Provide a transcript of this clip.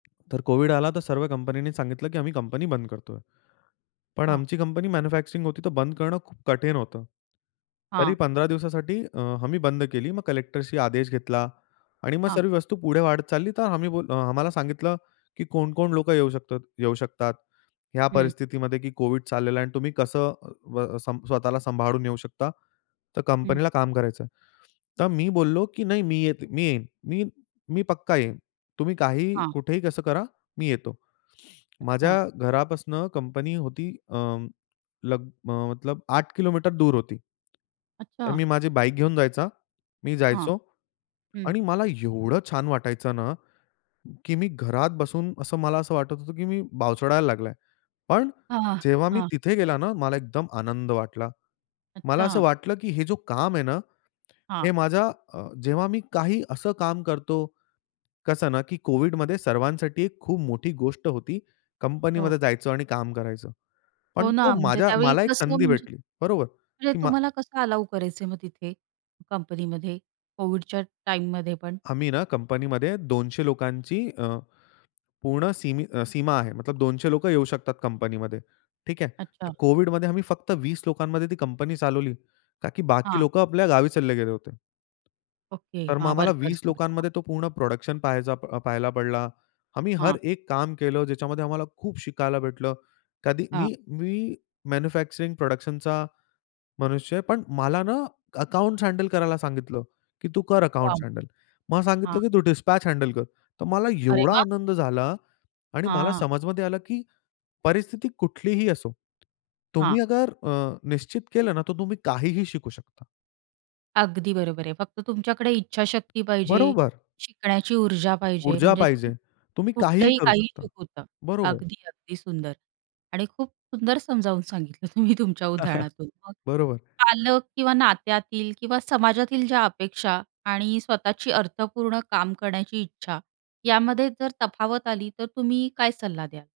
तर कोव्हिड आला तर सर्व कंपन्यांनी सांगितलं की आम्ही कंपनी बंद करतोय. पण हां. आमची कंपनी मॅन्युफॅक्चरिंग होती तर बंद करणं खूप कठीण होतं. तरी हां. 15 दिवसासाठी अ, आम्ही बंद केली. मग कलेक्टरचा आदेश घेतला आणि मग हां. सर्व वस्तू पुढे वाढत चालली तर आम्ही बोललो अ, आम्हाला सांगितलं की कोण-कोण लोकं येऊ शकतं येऊ शकतात ह्या हं. परिस्थितीमध्ये की कोव्हिड चाललेला आहे आणि तुम्ही कसं अ, अ, व स्वतःला सांभाळून येऊ शकता, तर हं. कंपनीला काम करायचं आहे. तर मी बोललो की नाही मी येत मी येईन. मी मी पक्का येईन. तुम्ही काहीही, हां. कुठेही, कसं करा मी येतो. माझ्या अच्छा. घरापासून कंपनी होती अ, लग अ, मतलब 8 किलोमीटर दूर होती. तर अच्छा. मी माझी बाईक घेऊन जायचा. मी हां, जायचो हं. आणि मला एवढं छान वाटायचं ना, की मी घरात बसून असं मला असं वाटत होतं की मी बावचळायला लागला. पण हां, हां, जेव्हा मी हां. तिथे गेला ना, मला एकदम आनंद वाटला. मला असं अच्छा. वाटलं की हे जो काम आहे ना, हे हां. माझ्या अ, जेव्हा मी काही असं काम करतो कसं ना, की कोव्हिडमध्ये सर्वांसाठी खूप मोठी गोष्ट होती हो. कंपनीमध्ये जायचं आणि काम करायचं. हो पण तो ना, म्हणजे माझ्या त्यावेळी मला एक कसं संधी म्हणजे भेटली बरोबर म्हणजे की मा तुम्हाला कसं अलाऊ करायचे मग तिथे, कंपनीमध्ये कोविडच्या टाईममध्ये पण? आम्ही ना कंपनीमध्ये 200 लोकांची अ, पूर्ण सीमी अ, सीमा आहे. मतलब 200 लोकं येऊ शकतात कंपनीमध्ये. ठीक आहे. अच्छा. तर कोव्हिडमध्ये आम्ही फक्त 20 लोकांमध्ये ती कंपनी चालवली. का की बाकी हां. लोकं आपल्या गावी चालले गेले होते. ओके, तर मग हां, आम्हाला वर्कर्स 20 वगैरे [unintelligible] हां. लोकांमध्ये तो पूर्ण प्रोडक्शन पहायचा पाहायला पडला. आम्ही हर हां. एक काम केलं ज्याच्यामध्ये आम्हाला खूप शिकायला भेटलं. कधी हां. मी मी मॅन्युफॅक्चरिंग प्रोडक्शनचा मनुष्य आहे. पण मला ना, अकाउंटस हँडल करायला सांगितलं की तू कर वाह! Accounts handle. मग सांगितलं हां. की तू डिस्पॅच हँडल कर. तर मला अरे एवढा वाह! आनंद झाला आणि मला हां. समझमध्ये आलं की परिस्थिती कुठलीही असो. तुम्ही हां. अगर अ, निश्चित केलं ना तर तुम्ही काहीही शिकू शकता. अगदी बरोबर आहे. फक्त तुमच्याकडे इच्छाशक्ती पाहिजे. बरोबर. शिकण्याची ऊर्जा पाहिजे. ऊर्जा म्हणजे तुम्ही पाहिजे. तुम्ही काहीही कुठलंही करू काही शकता, [unintelligible] बरोबर. अगदी-अगदी सुंदर आणि खूप सुंदर समजावून सांगितलं तुम्ही तुमच्या उदाहरणातून. मग बरोबर. पालक किंवा नात्यातील किंवा समाजातील ज्या अपेक्षा आणि स्वतःची अर्थपूर्ण काम करण्याची इच्छा यामध्ये जर तफावत आली, तर तुम्ही काय सल्ला द्याल?